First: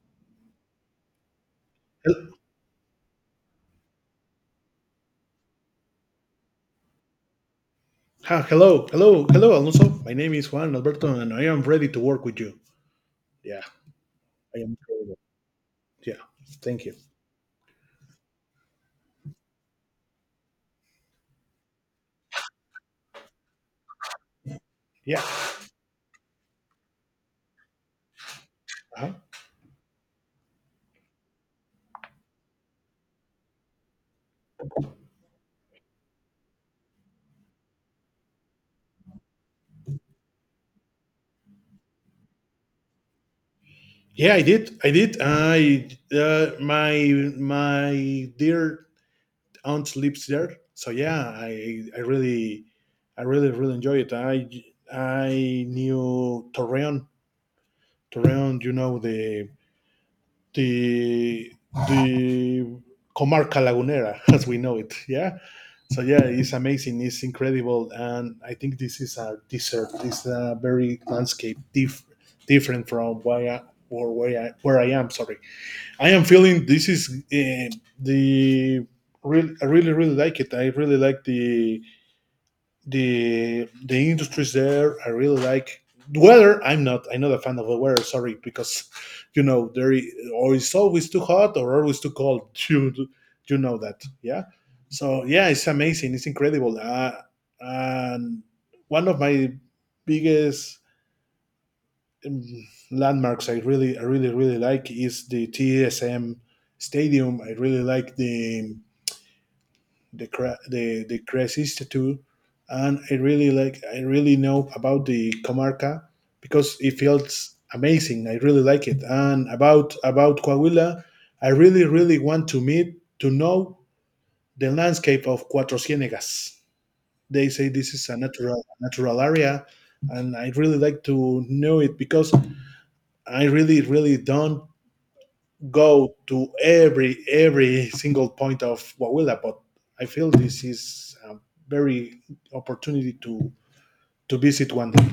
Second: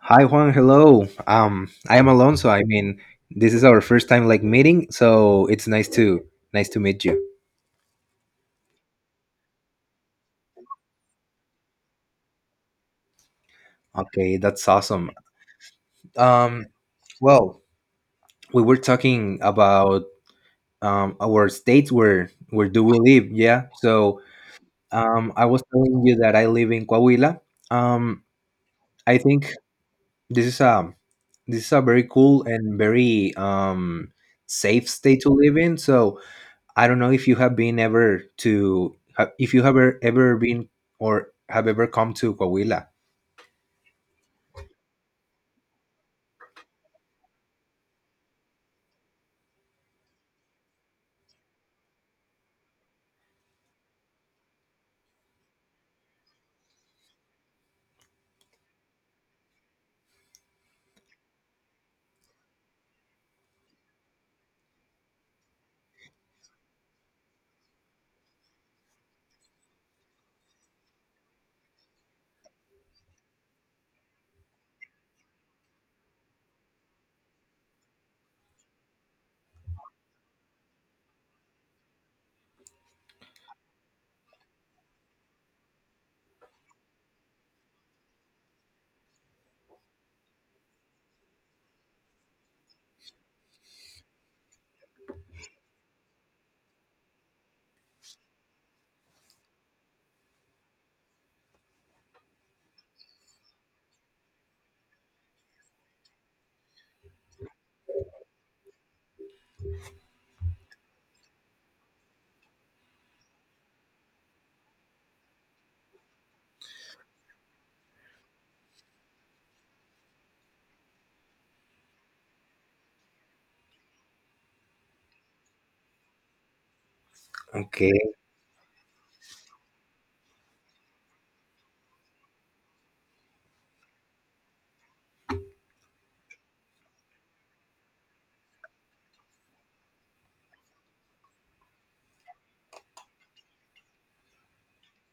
Hi Juan, hello. I am Hel- Alonso. This is our first time like meeting, so it's nice to nice to meet you. Hello, hello, hello, Alonso. My name is Juan Alberto, and I am ready to work with you. Yeah, Okay, I that's am awesome. available. Yeah, Um, thank you. well, we were talking about our states, where do we live? Yeah. So Yeah, I was telling you that I live in Coahuila. Um, uh-huh. I think this is a this is a very cool and very safe state to live in. So I don't know if you have been ever to if you have ever been or have ever come to Coahuila. Yeah, I did. I My my dear aunt lives there, so yeah, I really, I really really enjoy it. I knew Torreon, Torreon. You know the the Comarca Lagunera as we know it. Yeah, so yeah, it's amazing. It's incredible, and I think this is a desert. This is a very landscape different from where I am. Sorry, I am feeling this is the real. I really really like it. I really like the industries there. I really like the weather. I'm not a fan of the weather. Sorry, because you know there is, or it's always too hot or always too cold. You know that, yeah. So yeah, it's amazing. It's incredible. And one of my biggest um, landmarks I really, really like is the TSM Stadium. I really like the Cres Institute, and I really know about the Comarca because it feels amazing. I really like it, and about Coahuila, I really really want to meet to know the landscape of Cuatro Ciénegas. They say Okay. this is a natural area, and I really like to know it because I really really don't go to every single point of Wawila, but I feel this is a very opportunity to visit one day.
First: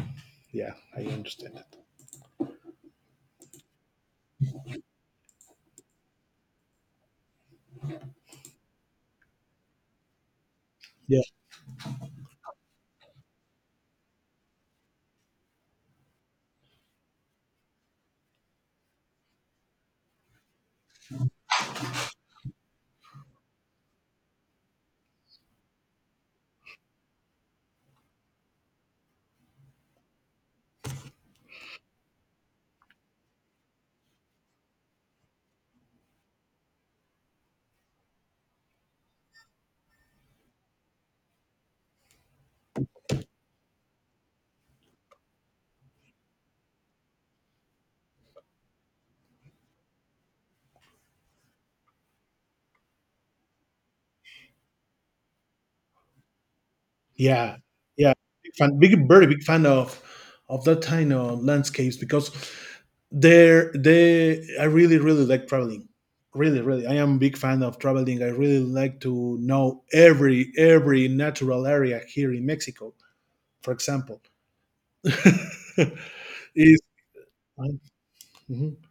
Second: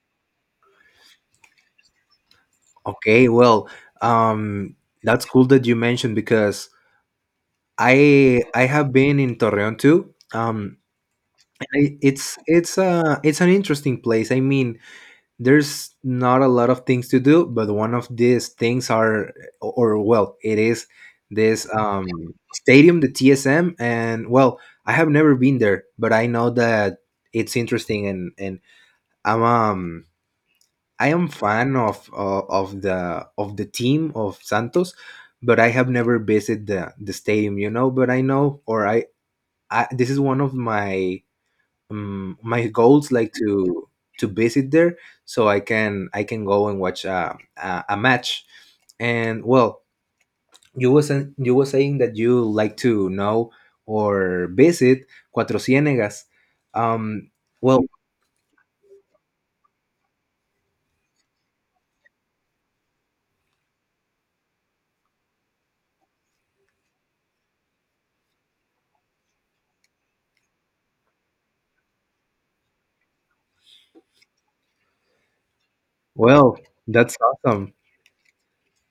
Yeah, I understand it. Okay. Well, um, that's cool that you mentioned because I have been in Torreon too. Yeah, And I, it's it's an interesting place. I mean, there's not a lot of things to do, but one of these things are, or well, it is this stadium, the TSM. And well, I have never been there, but I know that it's interesting. And i'm um I am fan of the team of Santos, but I have never visited the stadium, you know. But I know, I, this is one of my my goals, like to visit there so I can go and watch a match. And well, you was you were saying that you like to know or visit Cuatro Ciénegas. um yeah, well yeah. Big fan, big, very big fan of that kind of landscapes because I really, really like traveling. Really, really, I am a big fan of traveling. I really like to know every natural area here in Mexico. For example, well is that's awesome. mhm.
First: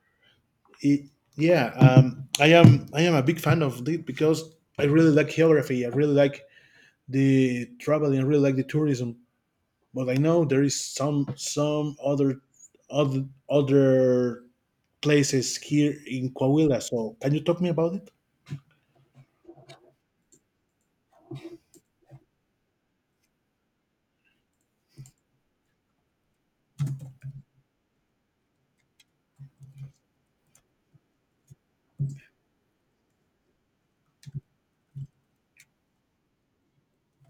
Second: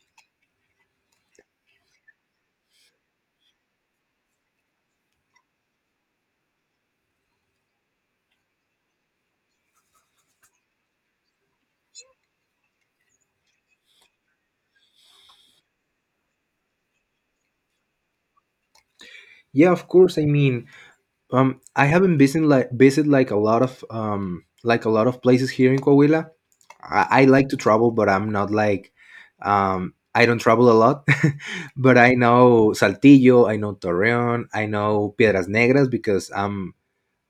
It, yeah, I am. I am a big fan of it because I really like geography. I really like the traveling. I really like the tourism. But I know there is some some other other other places here in Coahuila. So can you talk me about it? Yeah, of course. I haven't visited like a lot of like a lot of places here in Coahuila. I like to travel, but I'm not like I don't travel a lot. But I know Saltillo, I know Torreon, I know Piedras Negras because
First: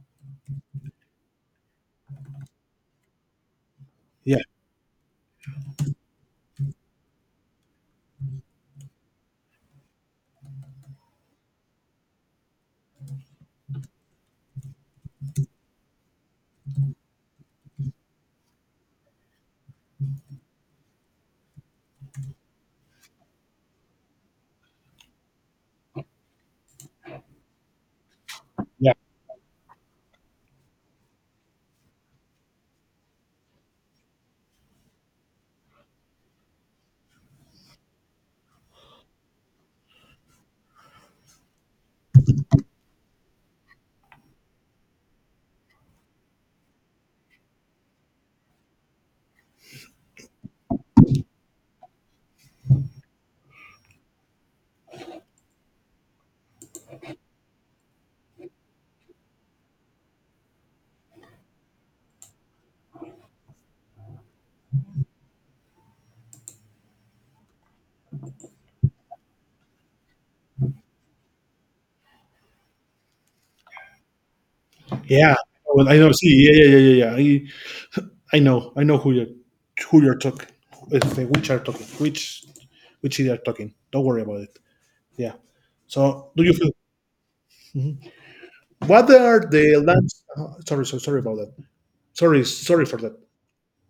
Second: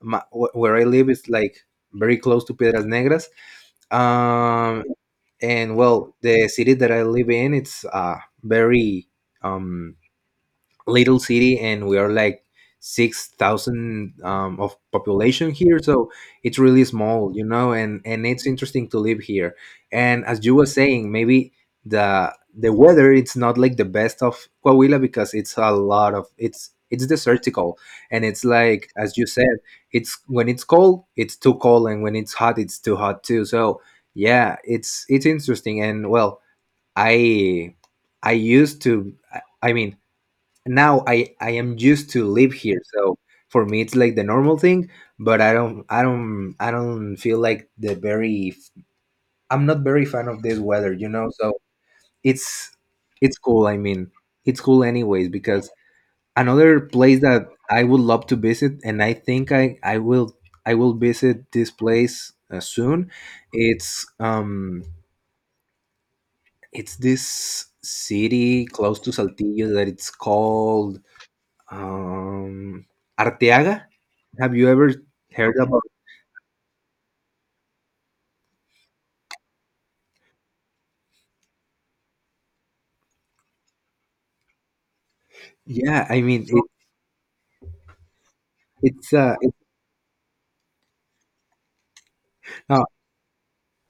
my, where I live is like very close to Piedras Negras. Yeah, Um, and well, the city that I live in, it's very um little city, and we are like 6,000 of population here. So it's really small, you know. And it's interesting to live here. And as you were saying, maybe the weather it's not like the best of Coahuila because it's a lot of, it's desertical. And it's like, yeah, as you said, it's when it's cold it's too cold, and when it's hot it's too hot too. So yeah, it's interesting. And well, i I mean, now I am used to live here, so for me it's like the normal thing. But I don't I don't feel like the very, I'm not very fan of this weather, you know. So it's it's cool. I mean, it's cool anyways, because another place that I would love to visit, and I think I will I will visit this place soon. It's it's this city close to Saltillo that it's called, Um, Arteaga? Have you ever yeah. heard about? Well, I know. See, yeah, yeah, yeah, yeah, yeah. I know who you're talking. Which are talking? Which they are talking? Don't worry about it. Yeah. Yeah, I So do mean, you feel? Mhm. What it's uh, are it, the lands? Oh, sorry, so sorry about that. Sorry, uh, sorry for that.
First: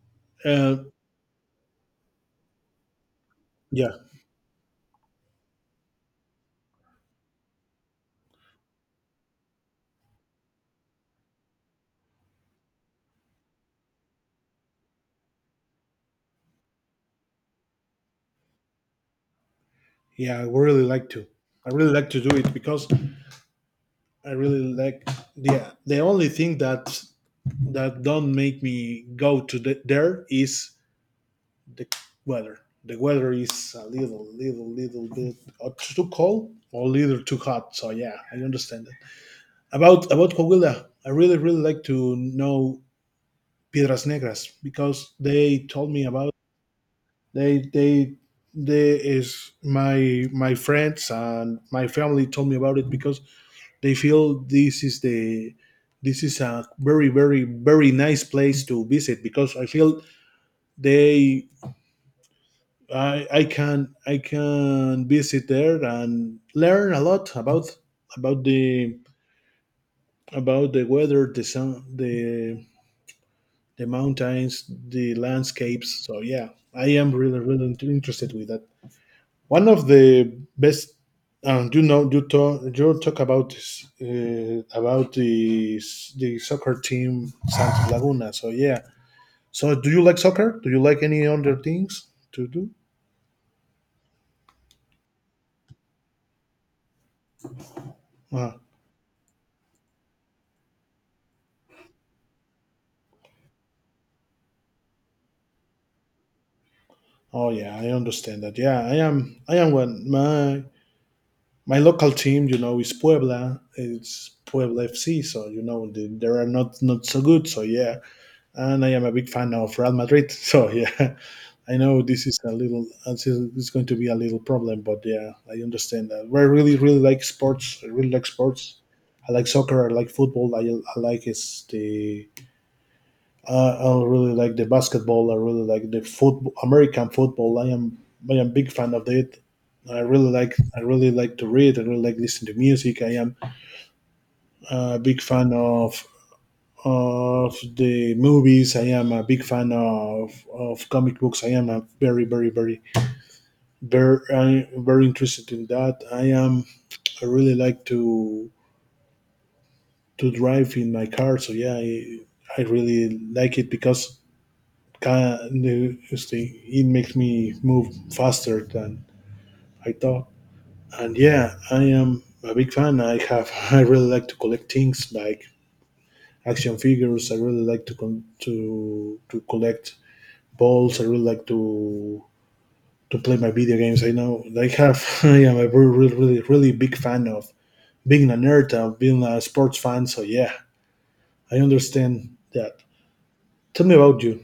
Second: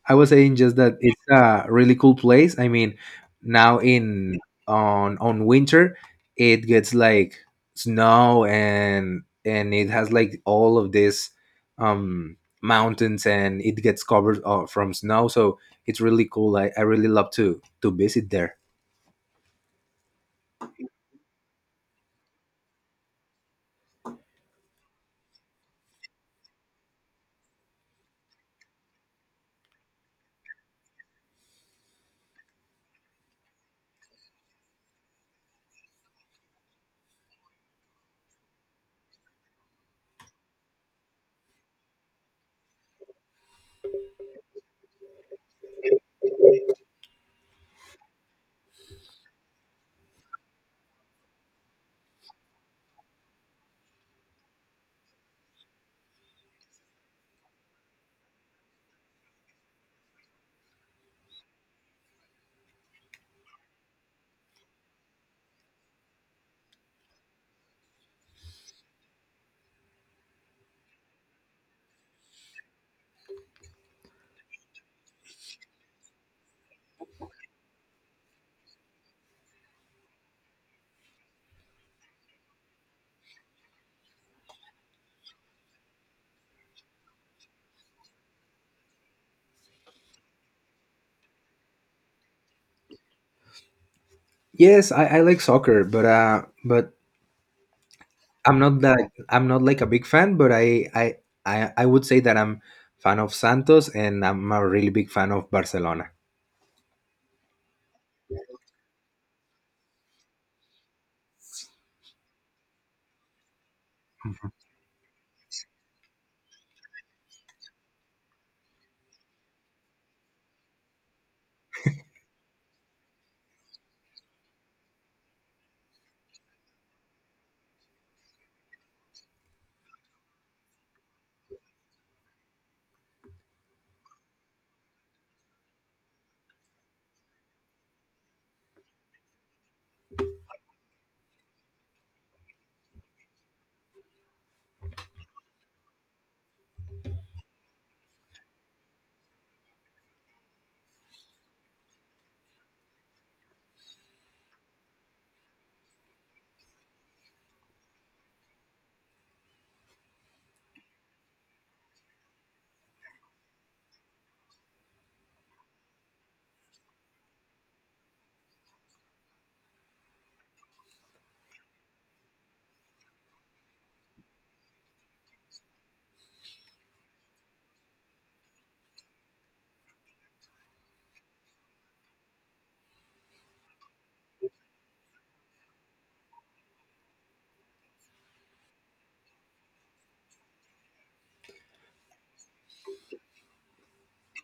I was saying just Uh, that it's a really cool place. I mean, now yeah, in on winter, it gets like snow, and it has like all of this um mountains, and it gets covered from snow. So it's really cool. I really love to visit there. yeah, I would really like to. I really like to do it because I really like the only thing that don't make me go to the, there is the weather. The weather is a little, little, little bit too cold or a little too hot. So yeah, I understand it. About Coahuila, I really, really like to know Piedras Negras because they told me about They they they is my my friends and my family told me about it because they feel this is the this is a very very very nice place to visit because I feel they I can I can visit there and learn a lot about about the about the weather, the sun, the mountains, the landscapes. So yeah, I am really really interested with that. One of the best, you know, you talk about this, about the soccer team Santos Laguna. So yeah. So do you like soccer? Do you like any other things to do? Yes, I like soccer, but but Uh, I'm not that, I'm not like a big fan, but I would say that I'm fan of Santos, and I'm a really big fan of Barcelona. oh yeah, I understand that. Yeah, I am. I am one. My local team, you know, is Puebla. It's Puebla FC. So you know, they are not not so good. So yeah, and I am a big fan of Real Madrid. So yeah. I know this is a little, this is going to be a little problem, but yeah, I understand that. I really, really like sports. I really like sports. I like soccer. I like football. I like is the. I really like the basketball. I really like the football, American football. I am big fan of it. I really like to read. I really like listen to music. I am a big fan of the movies. I am a big fan of comic books. I am a very, very, very I'm very interested in that. I am. I really like to drive in my car. So yeah, I really like it because can it makes me move faster than I thought. And yeah, I am a big fan. I have. I really like to collect things like action figures. I really like to collect balls. I really like to play my video games. I know like, I have. I am a really really really big fan of being a nerd, of being a sports fan. So yeah, I understand that. Tell me about you.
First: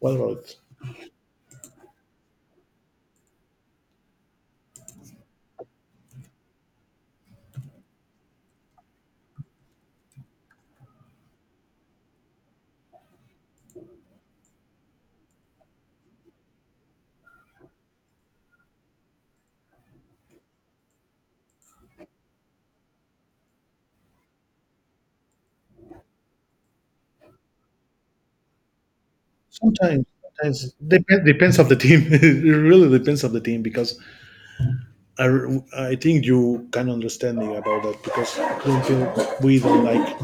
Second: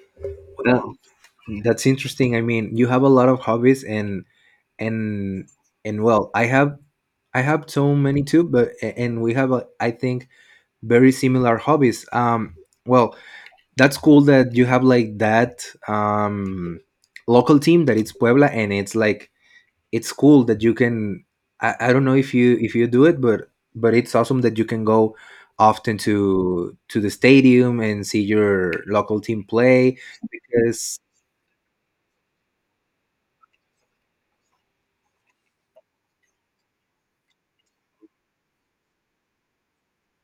What about it? Well, that's interesting. I mean, you have a lot of hobbies. And and and well, I have so many too. But and we have I think very similar hobbies. Well, that's cool that you have like that local team that it's Puebla. And it's like, it's cool that you can, I don't know if you do it, but it's awesome that you can go often to the stadium and see your local team play Sometimes, sometimes because, depends of the team. it really depends of the team because I I think you can understand me about that because I don't feel we don't like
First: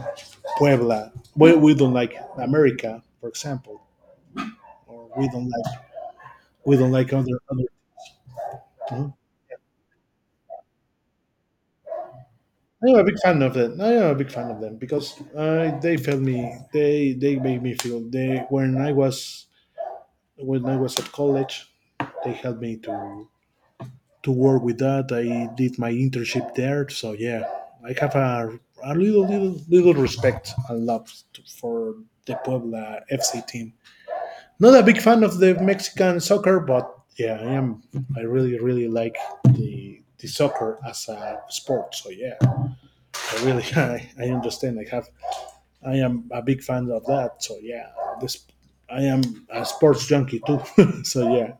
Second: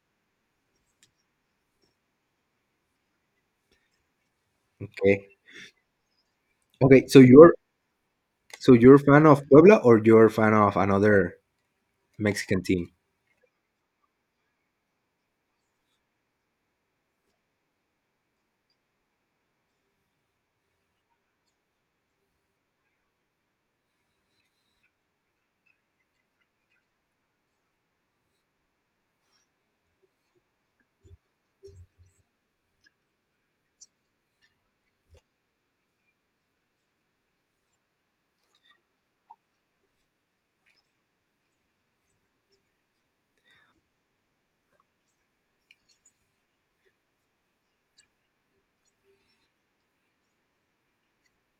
Puebla. We don't like America, for example, or we okay. don't like Okay, other. so you're a Mhm. fan of Puebla, or you're a fan of another Mexican team? I'm a big fan of them. I'm a big fan of them because they felt me. They made me feel they when I was at college, they helped me to work with that. I did my internship there, so yeah, I have a little little little respect and love to, for the Puebla FC team. Not a big fan of the Mexican soccer, but yeah, I am. I really really like the soccer as a sport. So yeah, I really I understand. I am a big fan of that. So yeah, this I am a sports junkie too. So yeah,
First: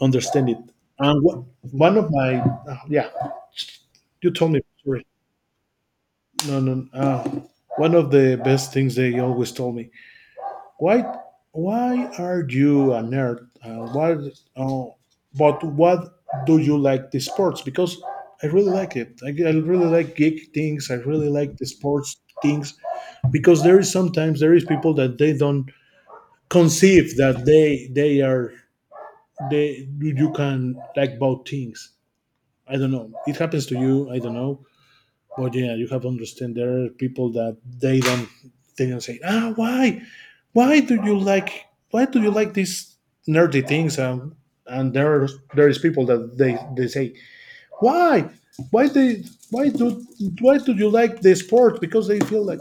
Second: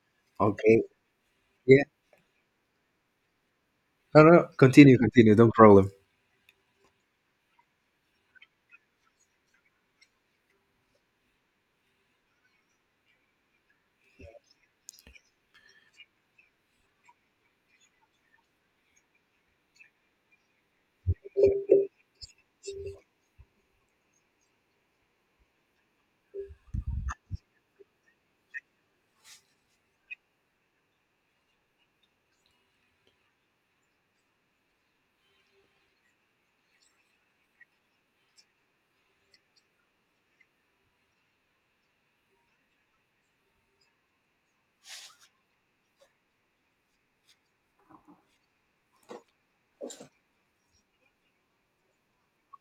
understand it. Okay. And wha- Yeah, one of my oh, yeah, you no, told me continue sorry. continue no problem. No, no. One of the best things they always told me. Why, why are you a nerd? Why? Oh, but what do you like the sports? Because I really like it. I really like geek things. I really like the sports things because there is people that they don't conceive that they are they you can like both things. I don't know. It happens to you. I don't know. But yeah, you have to understand there are people that they don't say ah why why do you like why do you like these nerdy things, and and there are- there is people that they say why why they why do why do you like the sport because they feel like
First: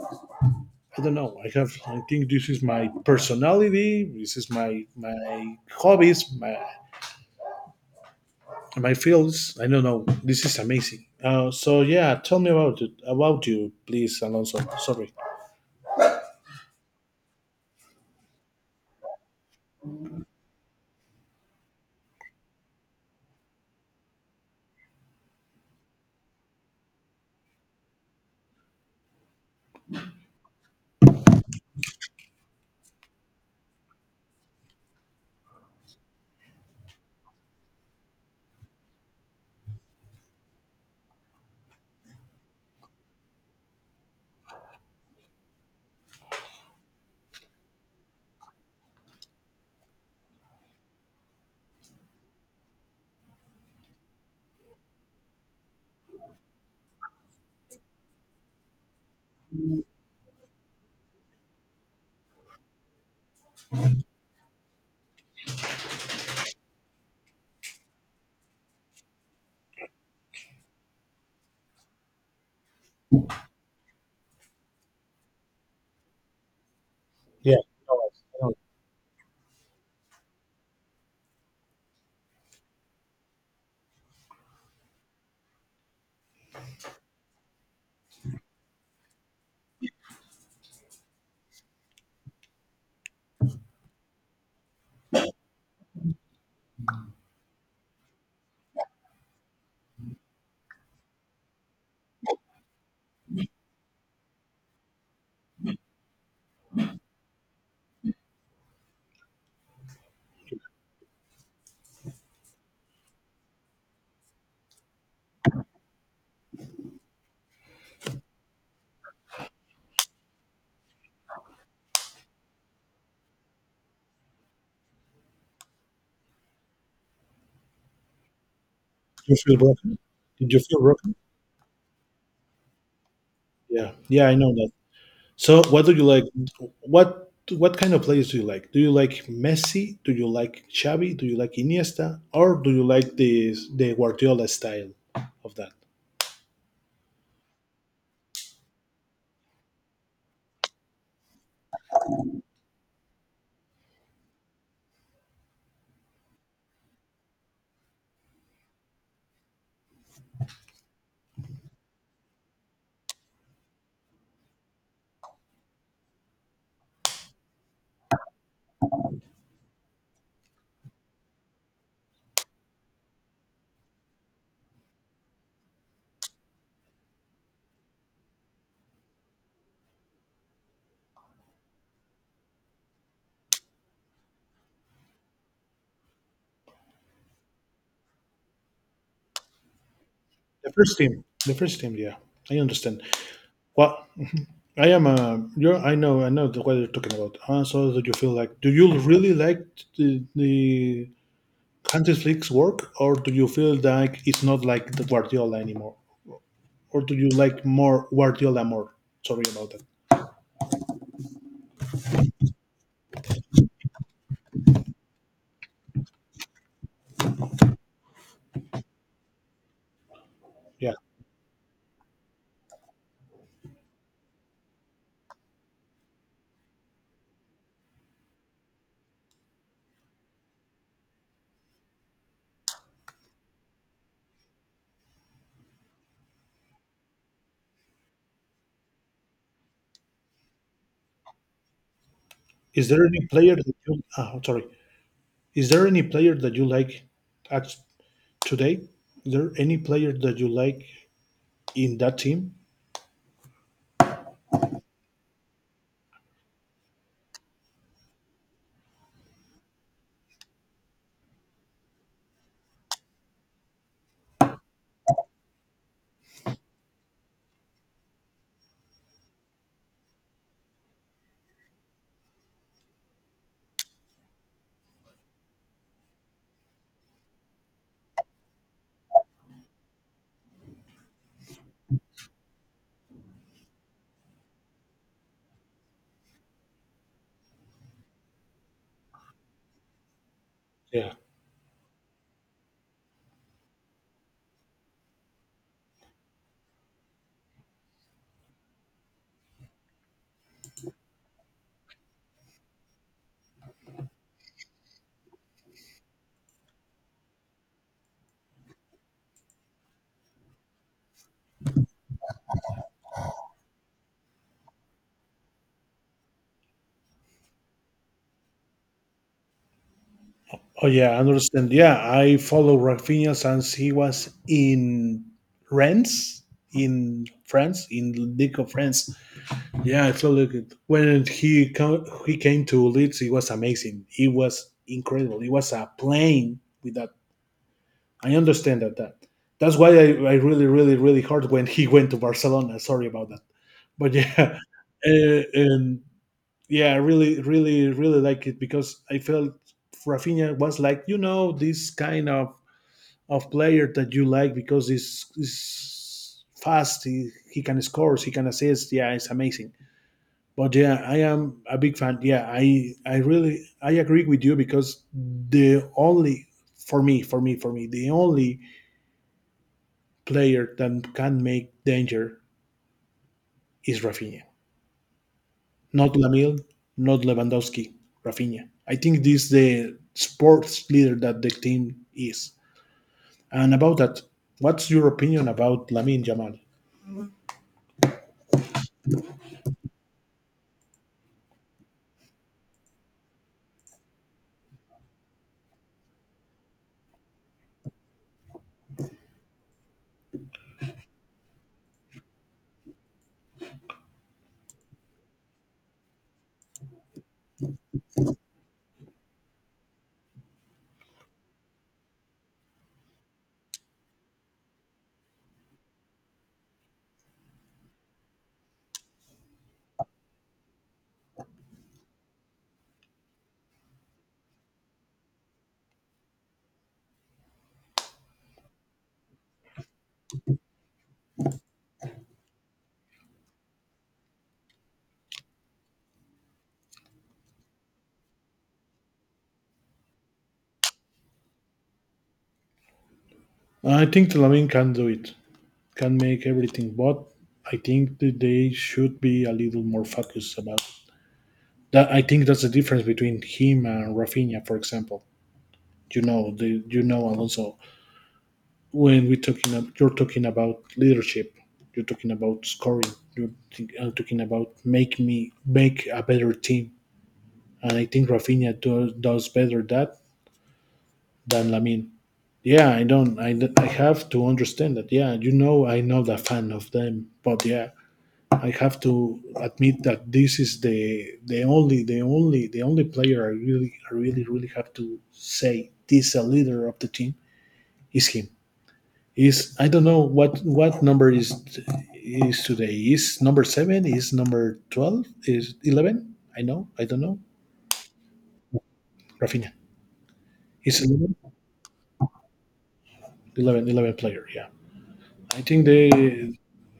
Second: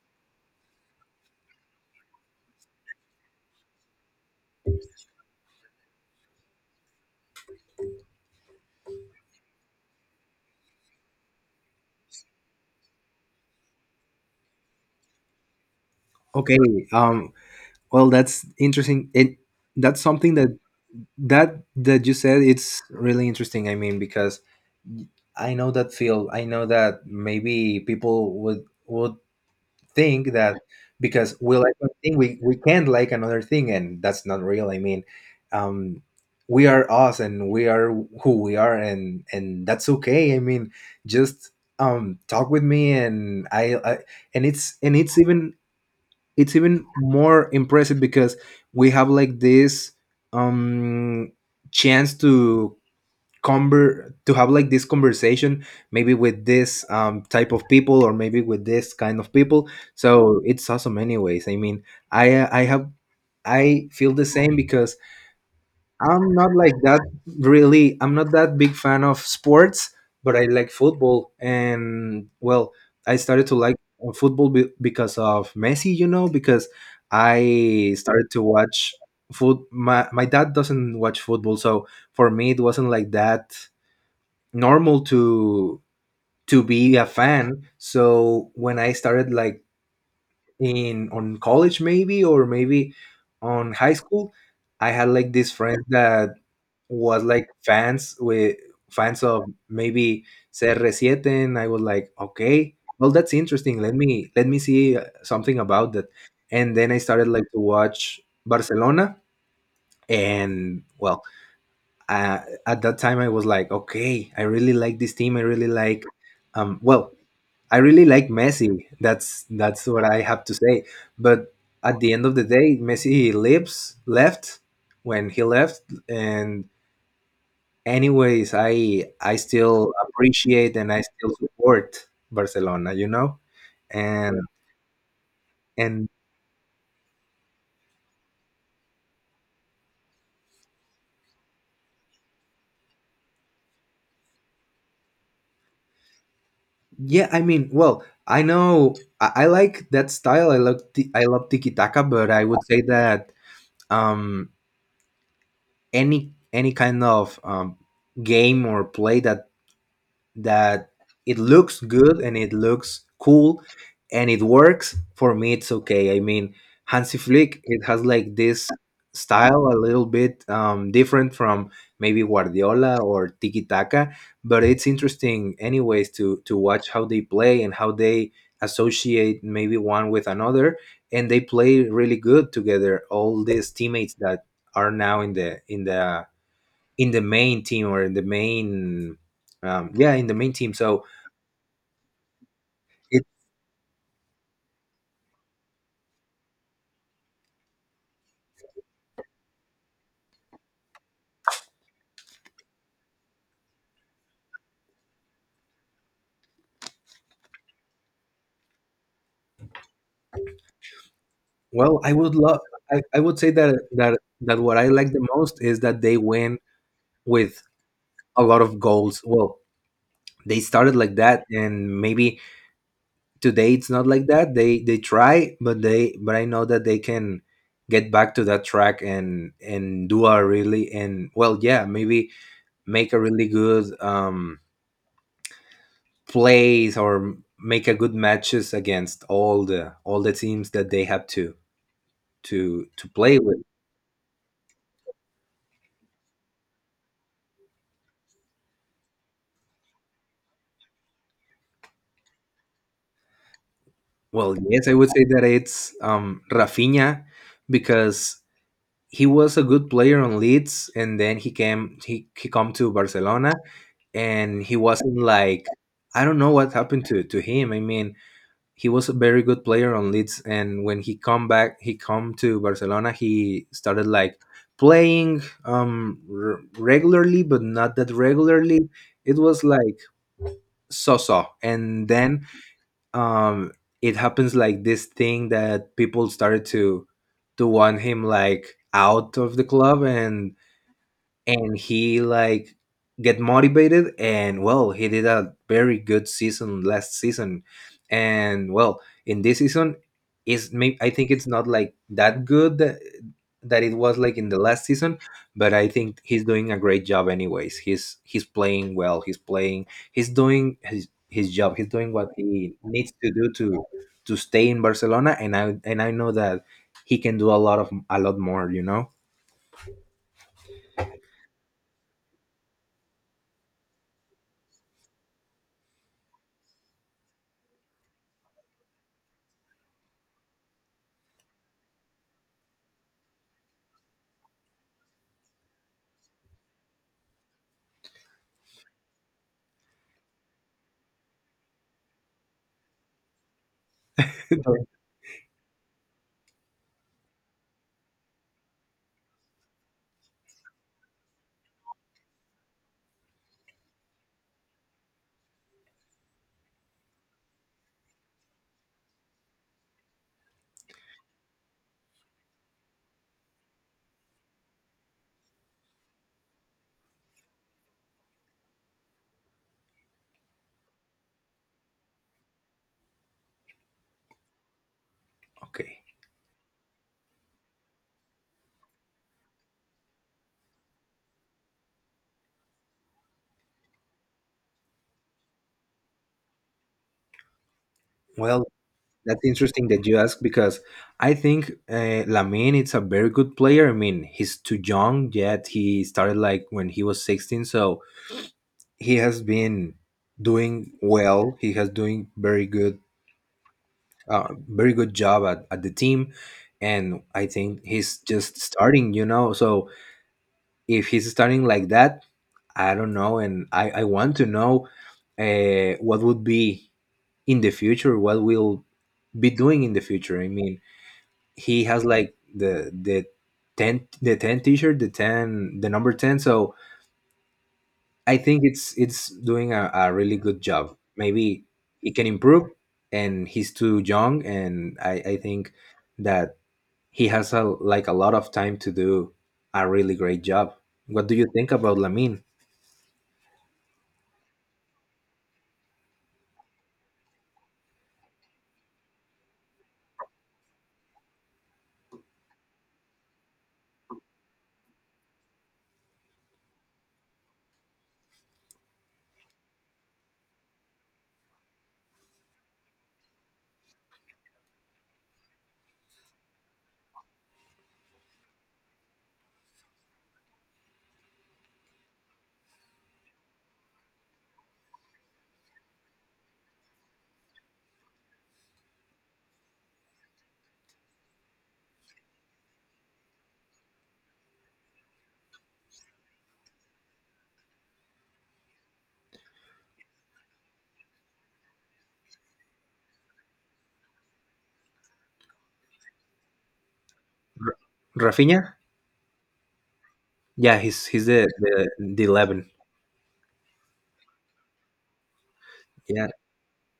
I don't know. I think this is my personality, this is my my hobbies, my fields. I don't know. This is amazing. So yeah, tell me about it, about you, please, Alonso. Sorry. Okay. um well, that's interesting. It That's something that that you said it's really interesting, I mean. Because I know that feel. I know that maybe people would think that because we like one thing, we can't like another thing, and that's not real. I mean, um, we are us, and we are who we are, and that's okay. I mean, just talk with me. And I, I and it's, and it's even more impressive because we have like this um chance to, conver to have like this conversation maybe with this type of people, or maybe with this kind of people. So it's awesome anyways, I mean. I have, I feel the same because I'm not like that, really. I'm not that big fan of sports, but I like football. And well, I started to like football because of Messi, you know. Because Yeah. I No, started to I know. watch foot my, my dad doesn't watch football, so for me it wasn't like that normal to be a fan. So when I started, like, in on college, maybe, or maybe on high school, I had like this friend that was like fans of maybe CR7, and I was like, okay, well, that's interesting. Let me let me see something about that. And then I started like to watch Barcelona. And well, uh, at that time I was like, okay, I really like this team. I really like, um, well, I really like Messi. That's what I have to say. But at the end of the day, Messi lives left, when he left, and anyways, I Did I you feel still broken? Did you appreciate feel and I broken? still support Barcelona, you know. Yeah. Yeah, I and know that. So what do you and like? What kind of players do you like? Do you like Messi? Do you like Xavi? Do you like Iniesta? Or do you like the Guardiola style of that? yeah, I mean, well, I know I like that style. I love I love tiki taka, but I would say that. Um, any kind of game or play that that it looks good and it looks cool and it works for me, it's okay. I mean, Hansi Flick, it has like this style a little bit different from maybe Guardiola or tiki taka. But it's interesting anyways to watch how they play and how they associate maybe one with another. And they play really good together, all these teammates that are now in the main team, or in the main yeah, in the main The team. first So team. The first team. Yeah, I understand. it What I am a. You're, I know. I know what you're talking about. So do you feel like? Do you really like the Hansi Flick's work, or do you feel like it's not like the Guardiola anymore, or do you like more Guardiola more? Sorry about that. well, I would love, I would say that what I like the most is that they win with a lot of goals. Well, they Yeah. started like that, and maybe today it's not like that. They try, but they, but I know that they can get back to that track, and do a really, and well, yeah, maybe make a really good plays, or make a good matches against all the teams that they have to to Is there to any play player with. that you? Sorry. Is there any player that you like at today? Is there any player that you like in that team? Well, yes, I would say that it's Rafinha, because he was a good player on Leeds, and then he come to Barcelona, and he wasn't like, I don't know what happened to him. I mean, he was a very good player on Leeds, and when he come back, he come to Barcelona. He started like playing regularly, but not that regularly. It was like so-so. And then um it happens like this thing that people started to want him like out of the club. and Yeah. and he, like, get motivated. And well, he did a very good season last season. And well, in this season is, may I think it's not like that good that, that it was like in the last season. But I think he's doing a great job anyways. He's playing well, he's doing his job. He's doing what he needs to do to stay in Barcelona. And I and I know that he can do a lot of, a lot more, you know. Oh yeah, I understand. Yeah, I follow Rafinha since he was in Rennes in France in League of France. Yeah, I followed it when he came to Leeds. It was amazing. It was incredible. It was a plane with that. I understand that. That's why I really really really hurt when he went to Barcelona. Sorry about that, but yeah, and yeah, I really, really, really like it because I felt Rafinha was like, you know, this kind of player that you like because he's fast, he can score, he can assist. Yeah, it's amazing. But yeah, I am a big fan. Yeah, I really I agree with you because the only for me, for me, for me, the only player that can make danger is Rafinha. Okay. Not Lamil, not Lewandowski, Rafinha. I think this is the sports leader that the team is. And about that, what's your opinion about Lamin Jamal? Well, that's interesting that you ask, because I think Lamine is a very good player. I mean, he's too young yet. He started like when he was 16, so he has been doing well. He has doing very good, very good job at the team. And I think he's just starting, you know. So if he's starting like that, I don't know, and I want to know what would be in the future, what will be doing in the future. He has like the 10 the number 10. So I think it's doing a really good job. Maybe he can improve, and he's too young, and I think that he has a like a lot of time to do a really great job. What do you think about Lamine? I think Lamin can do it, can make everything, but I think that they should be a little more focused about it. That. I think that's the difference between him and Rafinha, for example. You know, Alonso, when we are talking ab- you're talking about leadership, you're talking about scoring, talking about make me make a better team. And I think Rafinha does better that than Lamin. Yeah, I don't I have to understand that. Yeah, you know, I am not a fan of them, but yeah, I have to admit that this is the only player. I really really have to say this, a leader of the team is him. Is I don't know what number is today. Is number seven? Is number 12? Is 11? I know. I don't know. R- Rafinha. Rafinha. Yeah, Is he's he's 11? the the, the 11. 11, 11 player. Yeah. I think Yeah, the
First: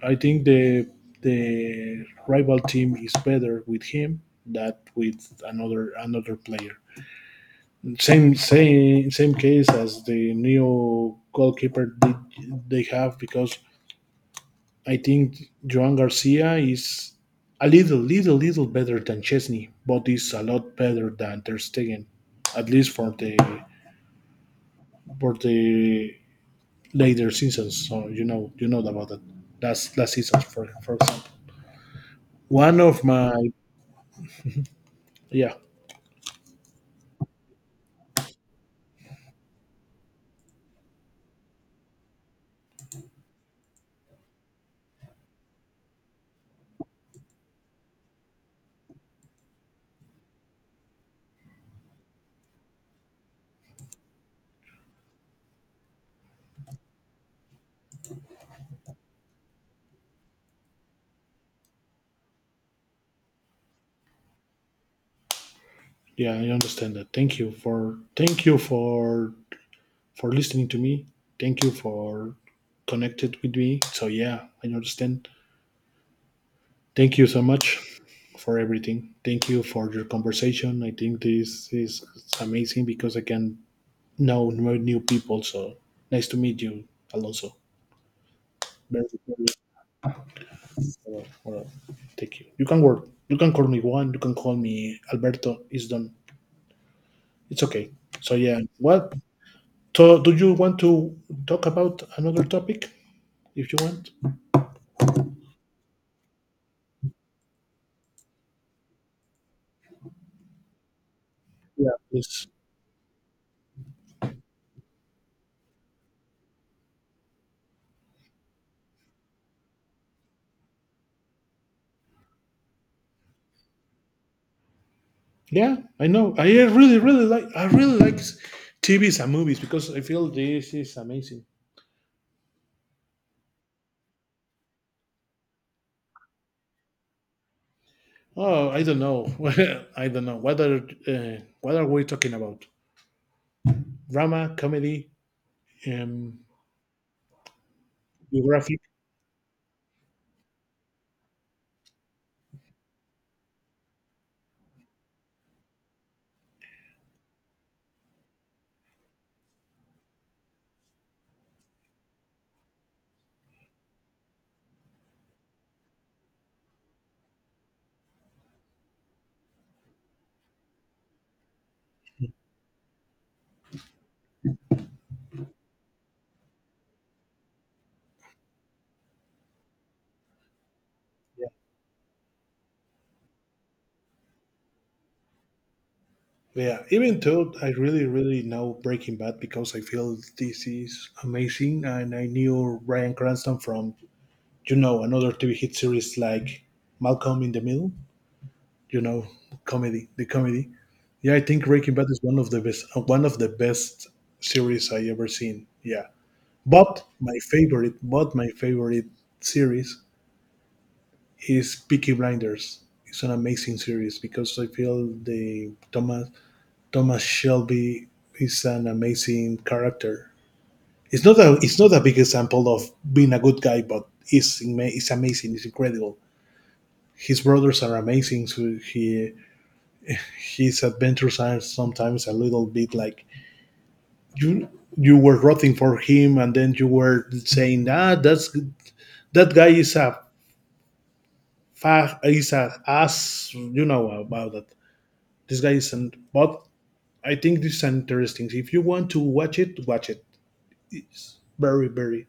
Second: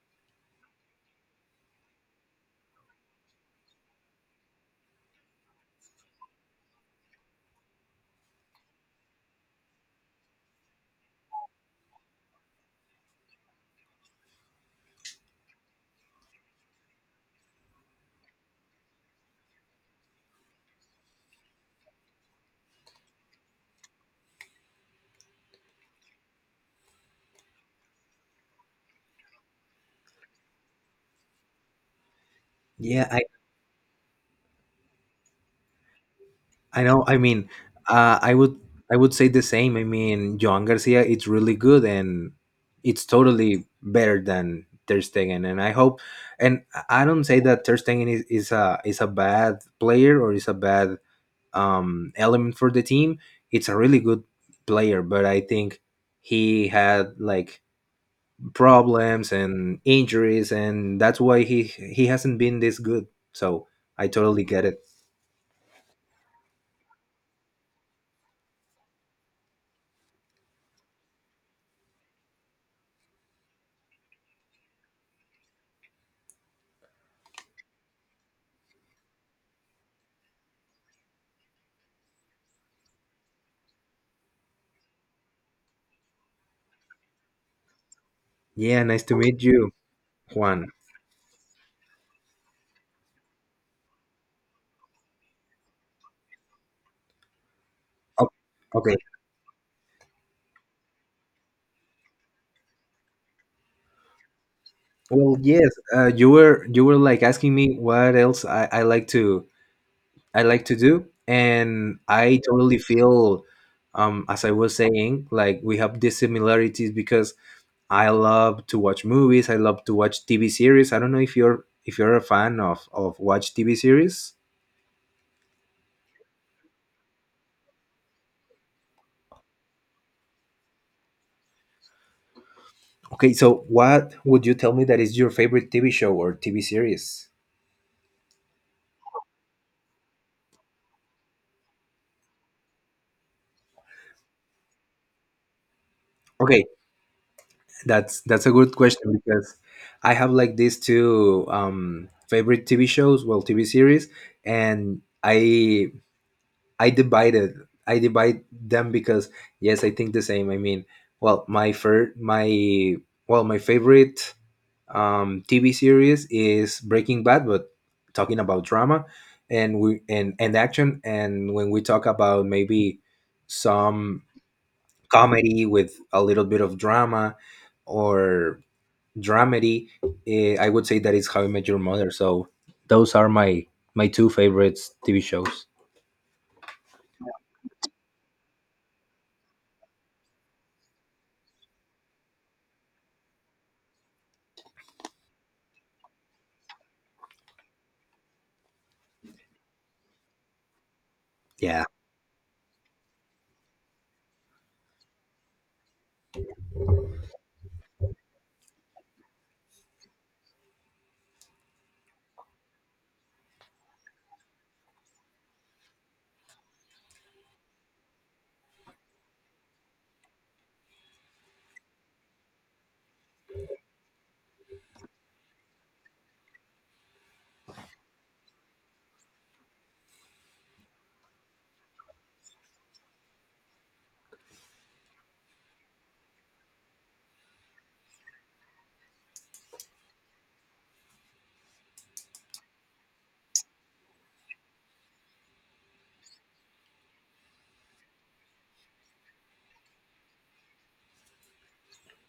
I think the rival team is better with him than with another player. Same case as the new goalkeeper they have, because I think Joan Garcia is a little better than Chesney, but is a lot better than Ter Stegen, at least for the later seasons. So you know, about that. Last seasons, for example. One of yeah. My yeah I know. I mean, uh, I would I would say the same. I mean, Joan Garcia, it's really good, and it's totally better than Ter Stegen. And I hope, and I don't say that Ter Stegen is a bad player or is a bad element for the team. It's a really good player, but I think he had like problems and injuries, and that's why he hasn't been this good. So I totally get it. yeah, I understand that. Thank you for listening to me. Thank you for connected with me. So yeah, I understand. Thank you so much for everything. Thank you for your conversation. I think this is amazing because I can know more new people. So nice to meet you, Alonso. Yeah, nice Very- to meet very- you, Juan. uh, uh, Thank you. You can work. You can call me Juan. You can call me Alberto. It's done. It's okay. Oh, So yeah. okay. Well, so do you want to talk about another topic if you want? Well, yes. You were like asking me what else I like to do, Yeah, and I please. totally feel, as I was saying, like we have these similarities because I love to watch movies. I love to watch TV series. I don't know if you're a fan of watch TV series. Yeah, I know. I really, really like. I really like TVs and movies because I feel this is amazing. Okay, so what would you tell me that is your favorite TV show or TV series? Oh, I don't know. I don't know. What are we talking about? Drama, comedy, um, Okay, that's a good biographic. question, because I have like these two favorite TV shows, well, TV series, and I divided I divide them because yes, I think the same. I mean, well, my first my well my favorite TV series is Breaking Bad, but talking about drama, and we and action, and when we talk about maybe some comedy with a little bit of drama or dramedy. I would say that is How I Yeah. Met Your Mother. So those are my two favorites TV shows. Yeah, even though I really, really know Breaking Bad because I feel this is amazing, and I knew Bryan Cranston from another TV hit series like Malcolm in the Middle. You know, comedy, the comedy. Yeah, I think Yeah. Breaking Bad is one of the best one of the best series I ever seen. Yeah. But my favorite series is Peaky Blinders. It's an amazing series because I feel the Thomas Shelby is an amazing character. It's not a big example of being a good guy, but it's amazing. It's incredible. His brothers are amazing. So he his adventures are sometimes a little bit like you you were rooting for him, and then you were saying, "Ah, that guy is a is a ass," you know about that. This guy isn't, but I think this is interesting. If you want to watch it, watch it. It's very, very,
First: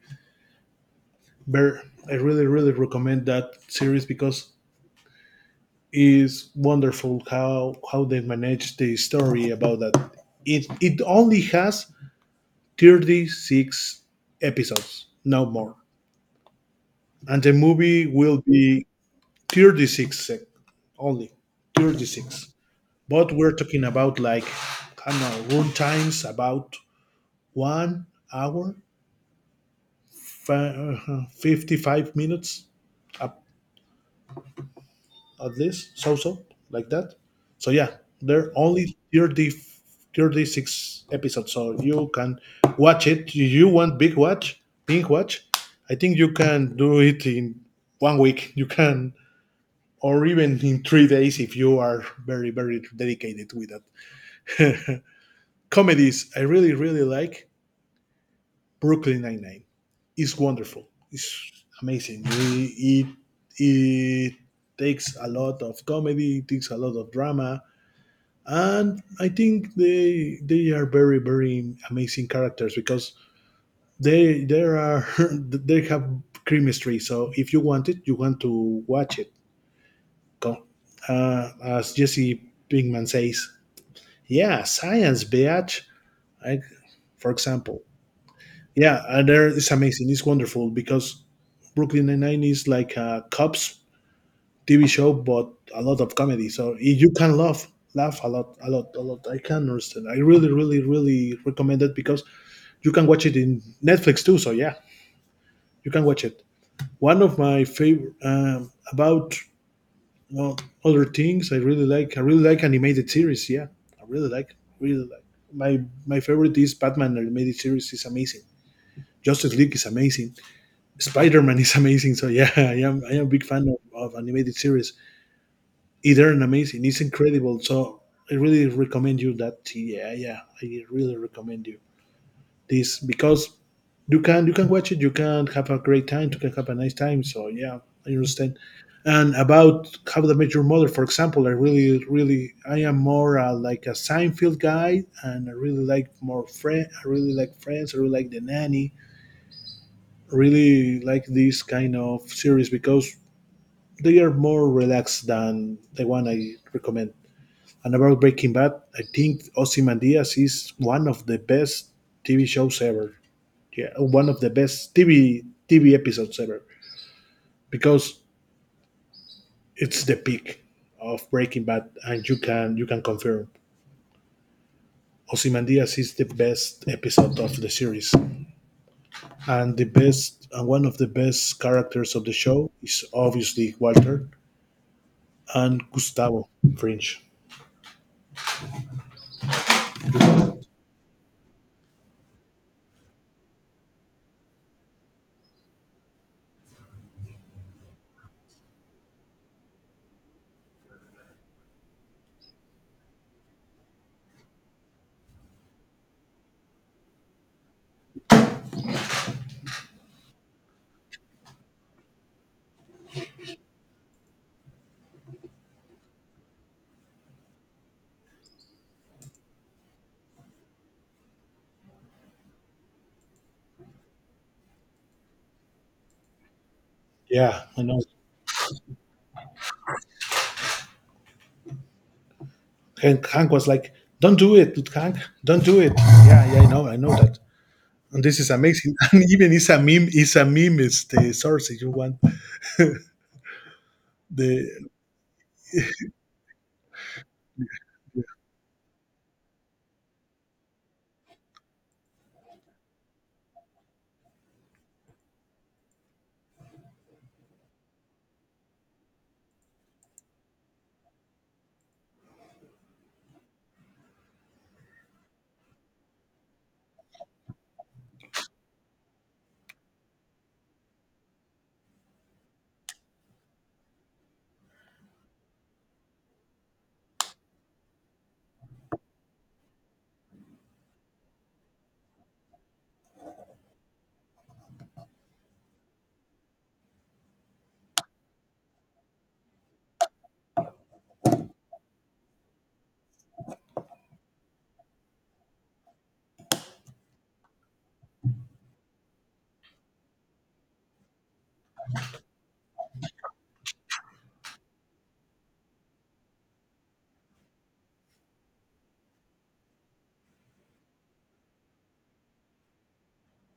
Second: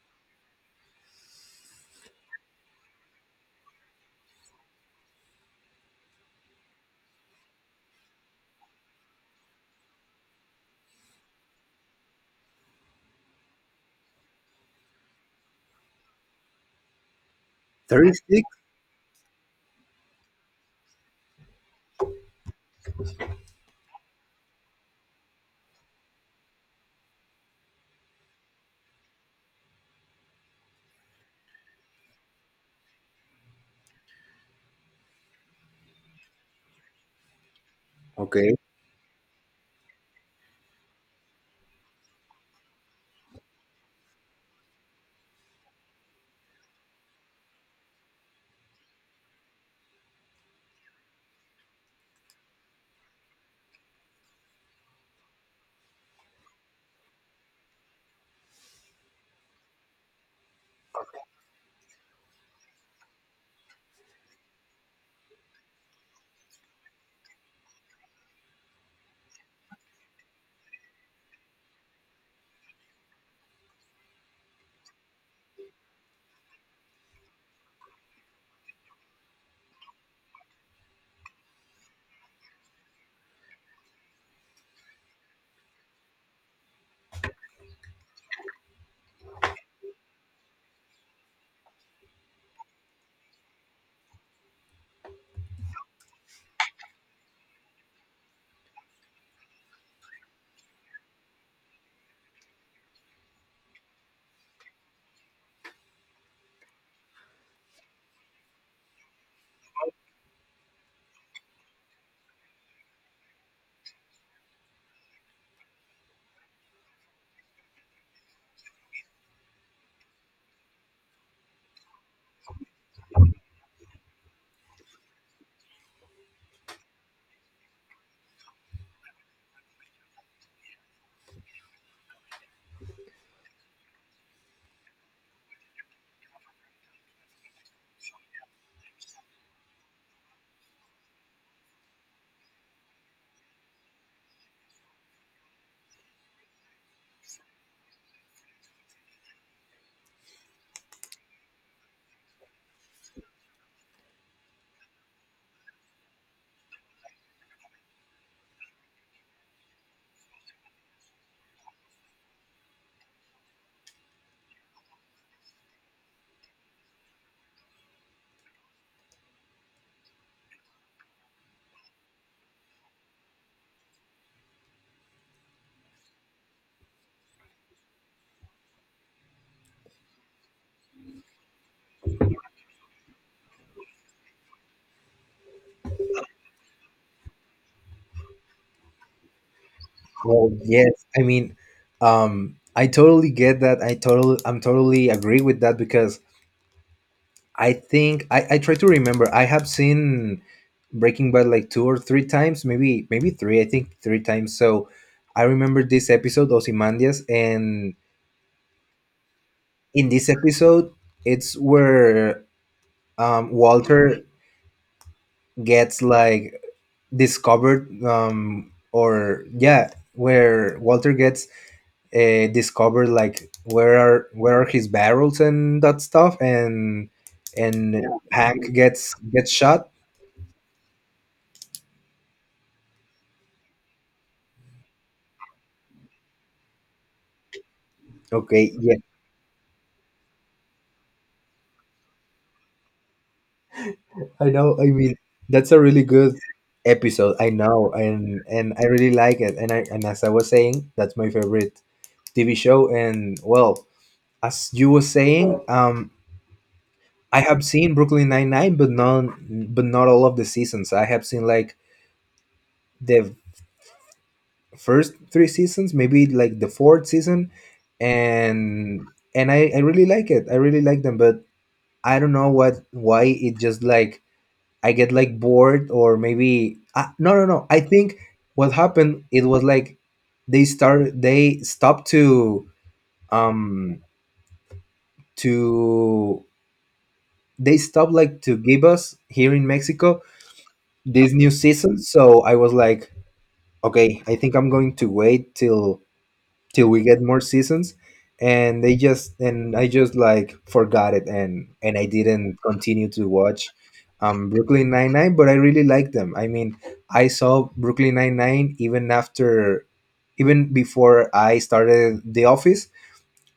very. I really, really recommend that series because it's wonderful how they manage the story about that. It only has 36 episodes, no more, and the movie will 36? be 36 sec only 36, but we're talking about like I don't know, run times about one hour 55 minutes up at least, so like that. So yeah, there are Okay. only 30 36 episodes so you can watch it, you want big watch, big watch I think you can do it in one week, you can, or even in 3 days if you are very very dedicated with that. Comedies, I really, really like Brooklyn Nine-Nine. It's wonderful. It's amazing. It takes a lot of comedy, it takes a lot of drama, and I think they are very, very amazing characters because they there are they have chemistry. So if you want it, you want to watch it. Go. As Jesse Pinkman says, yeah, science, bitch. I, for example. Yeah, and there it's amazing. It's wonderful because Brooklyn Nine Nine is like a cops TV show, but a lot of comedy. So you can laugh, laugh a lot, a lot, a lot. I can understand. I really, really, really recommend it because you can watch it in Netflix too. So yeah, you can watch it. One of my favorite about well, Other things I really like. I really like animated series. Yeah, I really like, really like. My my favorite is Batman animated series is amazing. Justice League is amazing. Spider-Man is amazing. So yeah, I am a big fan of animated series. Either and amazing. It's incredible. So I really recommend you that. Yeah, yeah. I really recommend you this because you can watch it. You can have a great time. You can have a nice time. So yeah, I understand. And about how to met your mother, for example, I really, really, I am more like a Seinfeld guy, and I really like more friend. I really like Friends. I really like The Nanny. Really like this kind of series because they are more relaxed than the one I recommend. And about Breaking Bad, I think Ozymandias is one of the best TV shows ever. Yeah, one of the best TV episodes ever because it's the peak of Breaking Bad, and you can confirm Ozymandias is the best episode of the series, and the best and one of the best characters of the show is obviously Walter and Gustavo Fringe. Oh yes. I mean, I totally get that. I totally, I'm totally agree with that, because I think I try to remember. I have seen Breaking Bad like two or three times, maybe three. I think three times. So I remember this episode, Ozymandias, and in this episode, it's where Walter gets like discovered, or yeah, where Walter gets discovered, like where are his barrels and that stuff, and Yeah, I know. and Hank gets shot. And Hank was like, "Don't do it, Hank! Don't do it!" Yeah, yeah, I know that. And this is Okay, amazing. yeah, And even it's a meme. It's a meme. It's the source if you want. I know. I The mean, that's a really good episode, I know, and I really like it. And I, and as I was saying, that's my favorite TV show. And well, as you were saying, I have seen Brooklyn Nine Nine, but not all of the seasons. I have seen like the first three seasons, maybe like the fourth season, and I really like it. I really like them, but I don't know what why it just like I get like bored, or maybe I, no no no. I think what happened, it was like they stopped to um to they stopped like to give us here in Mexico this new season. So I was like, okay, I think I'm going to wait till we get more seasons. And they just, and I just like forgot it, and I didn't continue to watch Brooklyn Nine Nine, but I really like them. I mean, I saw Brooklyn Nine Nine even after even before I started the office.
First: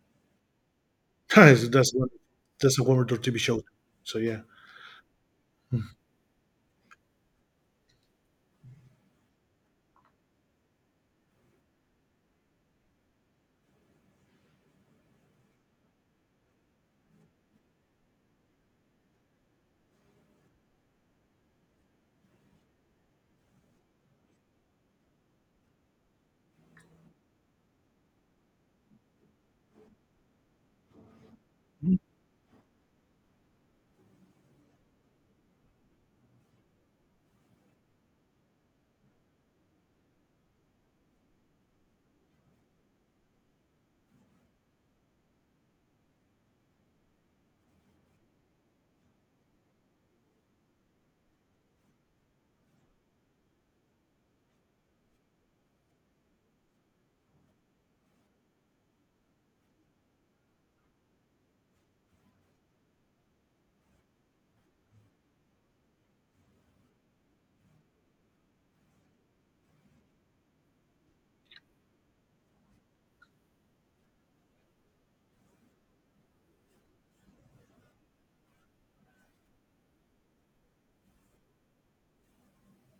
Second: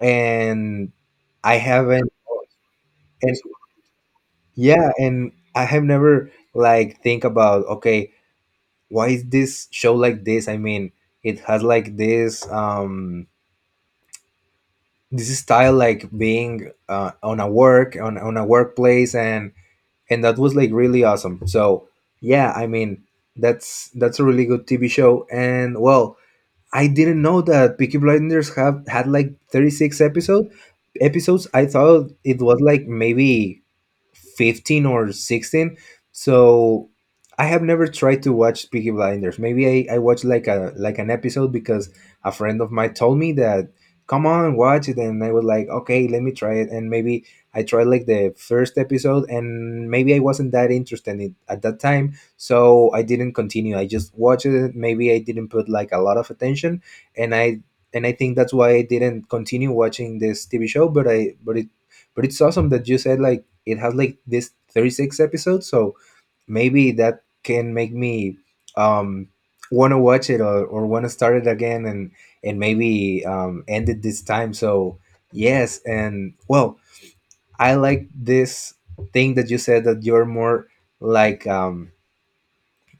And I that's one. haven't. That's a wonderful And TV show. So yeah. yeah, and I have never like think about, okay, why is this show like this? I mean, it has like this this style, like being on a on a workplace. And that was like really awesome. So yeah, I mean, that's a really good TV show. And well, I didn't know that Peaky Blinders have had like 36 episodes. I Mm-hmm. thought it was like maybe 15 or 16. So I have never tried to watch Peaky Blinders. Maybe I watched like a like an episode, because a friend of mine told me that, come on, watch it. And I was like, okay, let me try it, and maybe I tried like the first episode, and maybe I wasn't that interested in it at that time, so I didn't continue. I just watched it, maybe I didn't put like a lot of attention. And I, and I think that's why I didn't continue watching this TV show. But I, but it, but it's awesome that you said like it has like this 36 episodes, so maybe that can make me, um want to watch it, or want to start it again, and maybe end it this time. So yes, and well, I like this thing that you said that you're more like,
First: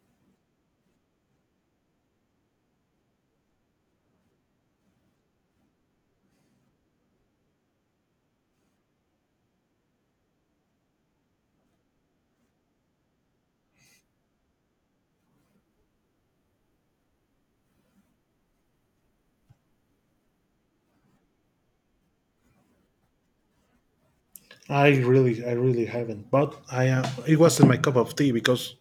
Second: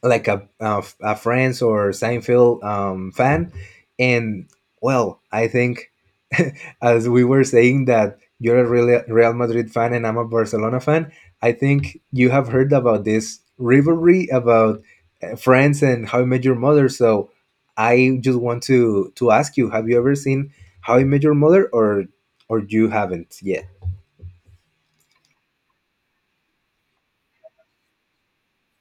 like a Friends or Seinfeld fan. And well, I think as we were saying that you're a Real Madrid fan and I'm a Barcelona fan, I think you have heard about this rivalry about Friends and How I Met Your Mother. So I just want to ask you, have you ever seen How I Met Your Mother, or you haven't yet? I really haven't. But I am. It wasn't my cup of tea because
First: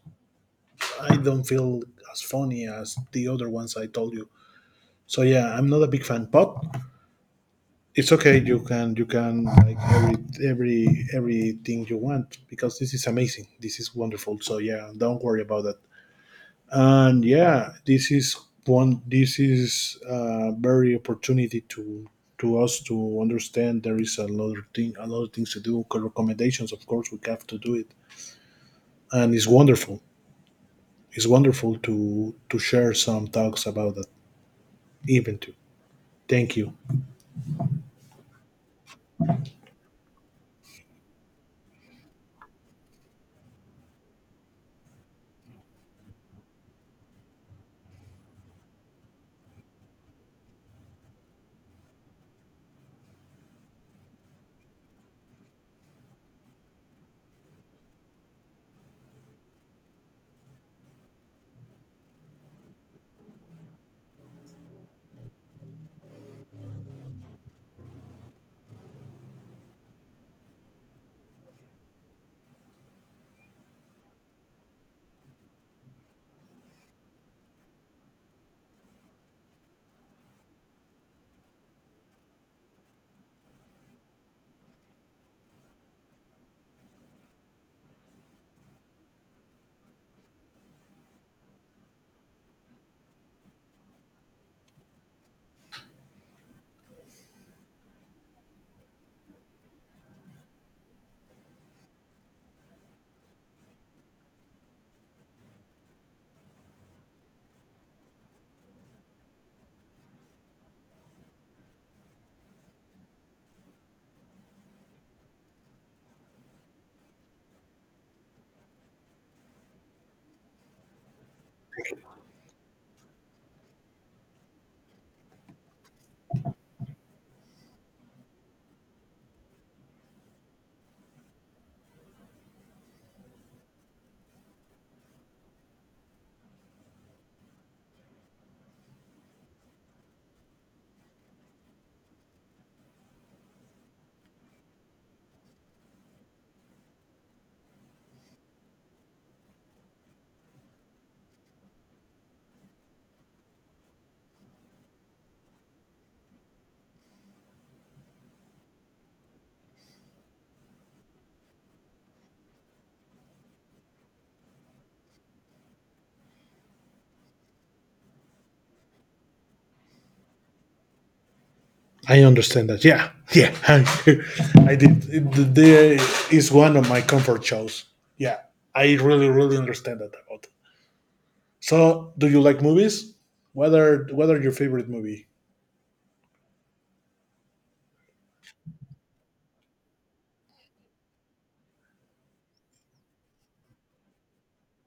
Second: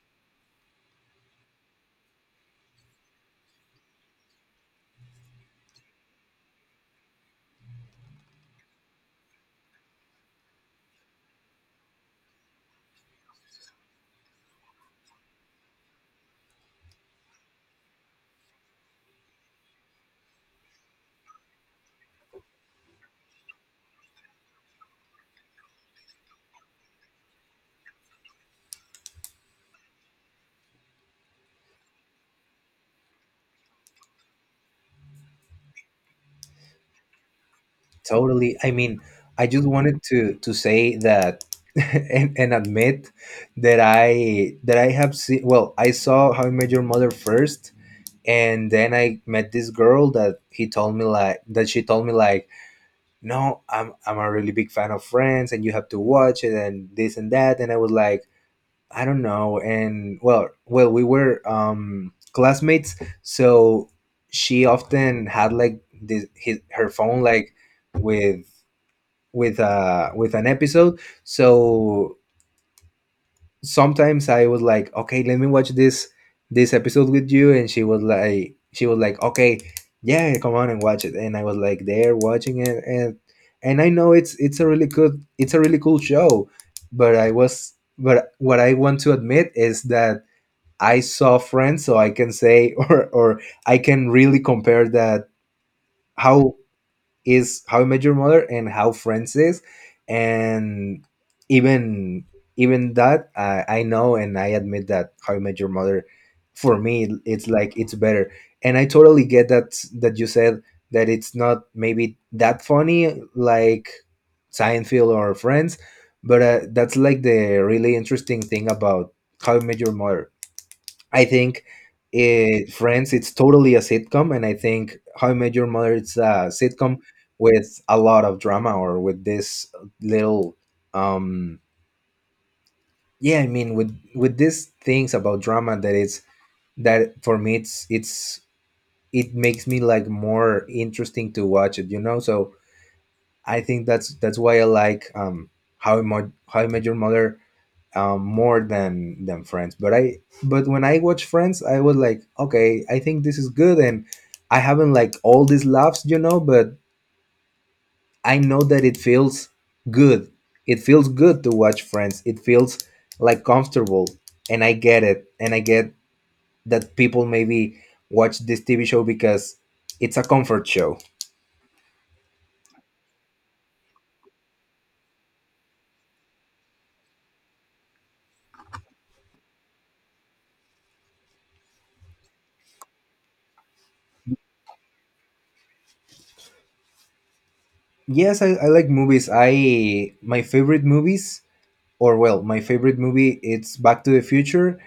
I don't feel as funny as the other ones I told you. So yeah, I'm not a big fan. But it's okay. You can like everything you want because this is amazing. This is wonderful. So yeah, don't worry about that. And yeah, this is one. This is a very opportunity to us to understand there is a lot of things to do. Recommendations, of course, we have to do it, and it's wonderful. It's wonderful to share some talks about that even too. Thank you. Totally. I mean, I just wanted to say that and admit that I have seen, well, I saw How I Met Your Mother first, and then I met this girl that she told me like, "No, I'm a really big fan of Friends, and you have to watch it, and this and that." And I was like, "I don't know." And well, well, we were classmates, so she often had like this her phone like with with an episode. So sometimes I was like, okay, let me watch this episode with you. And she was like, okay, yeah, come on and watch it. And I was like there watching it. And I know it's a really good, it's a really cool show, but I was, but what I want to admit is that I saw Friends, so I can say, or I can really compare that how is How I Met Your Mother and How Friends is. And even, that I know and I admit that How I Met Your Mother, for me it's like it's better. And I totally get that, that you said that it's not maybe that funny like Seinfeld or Friends, but that's like the really interesting thing about How I Met Your Mother, I think. It, Friends, it's totally a sitcom, and I think How I Met Your Mother, it's a sitcom with a lot of drama, or with this little, um, yeah, I mean, with these things about drama, that it's, that for me, it's, it makes me like more interesting to watch it, you know. So I think that's why I like, How I Met Your Mother, more than Friends. But I, but when I watch Friends, I was like, okay, I think this is good. And I haven't like all these laughs, you know, but I know that it feels good. It feels good to watch Friends. It feels like comfortable. And I get it, and I get that people maybe watch this TV show because it's a comfort show. I understand that. Yeah, yeah. I did. One of my comfort shows. Yeah, I really, really understand that about. So, do you like movies? What are your favorite movie? Yes, I like movies. I, my favorite movies, or well, my favorite movie, it's Back to the Future,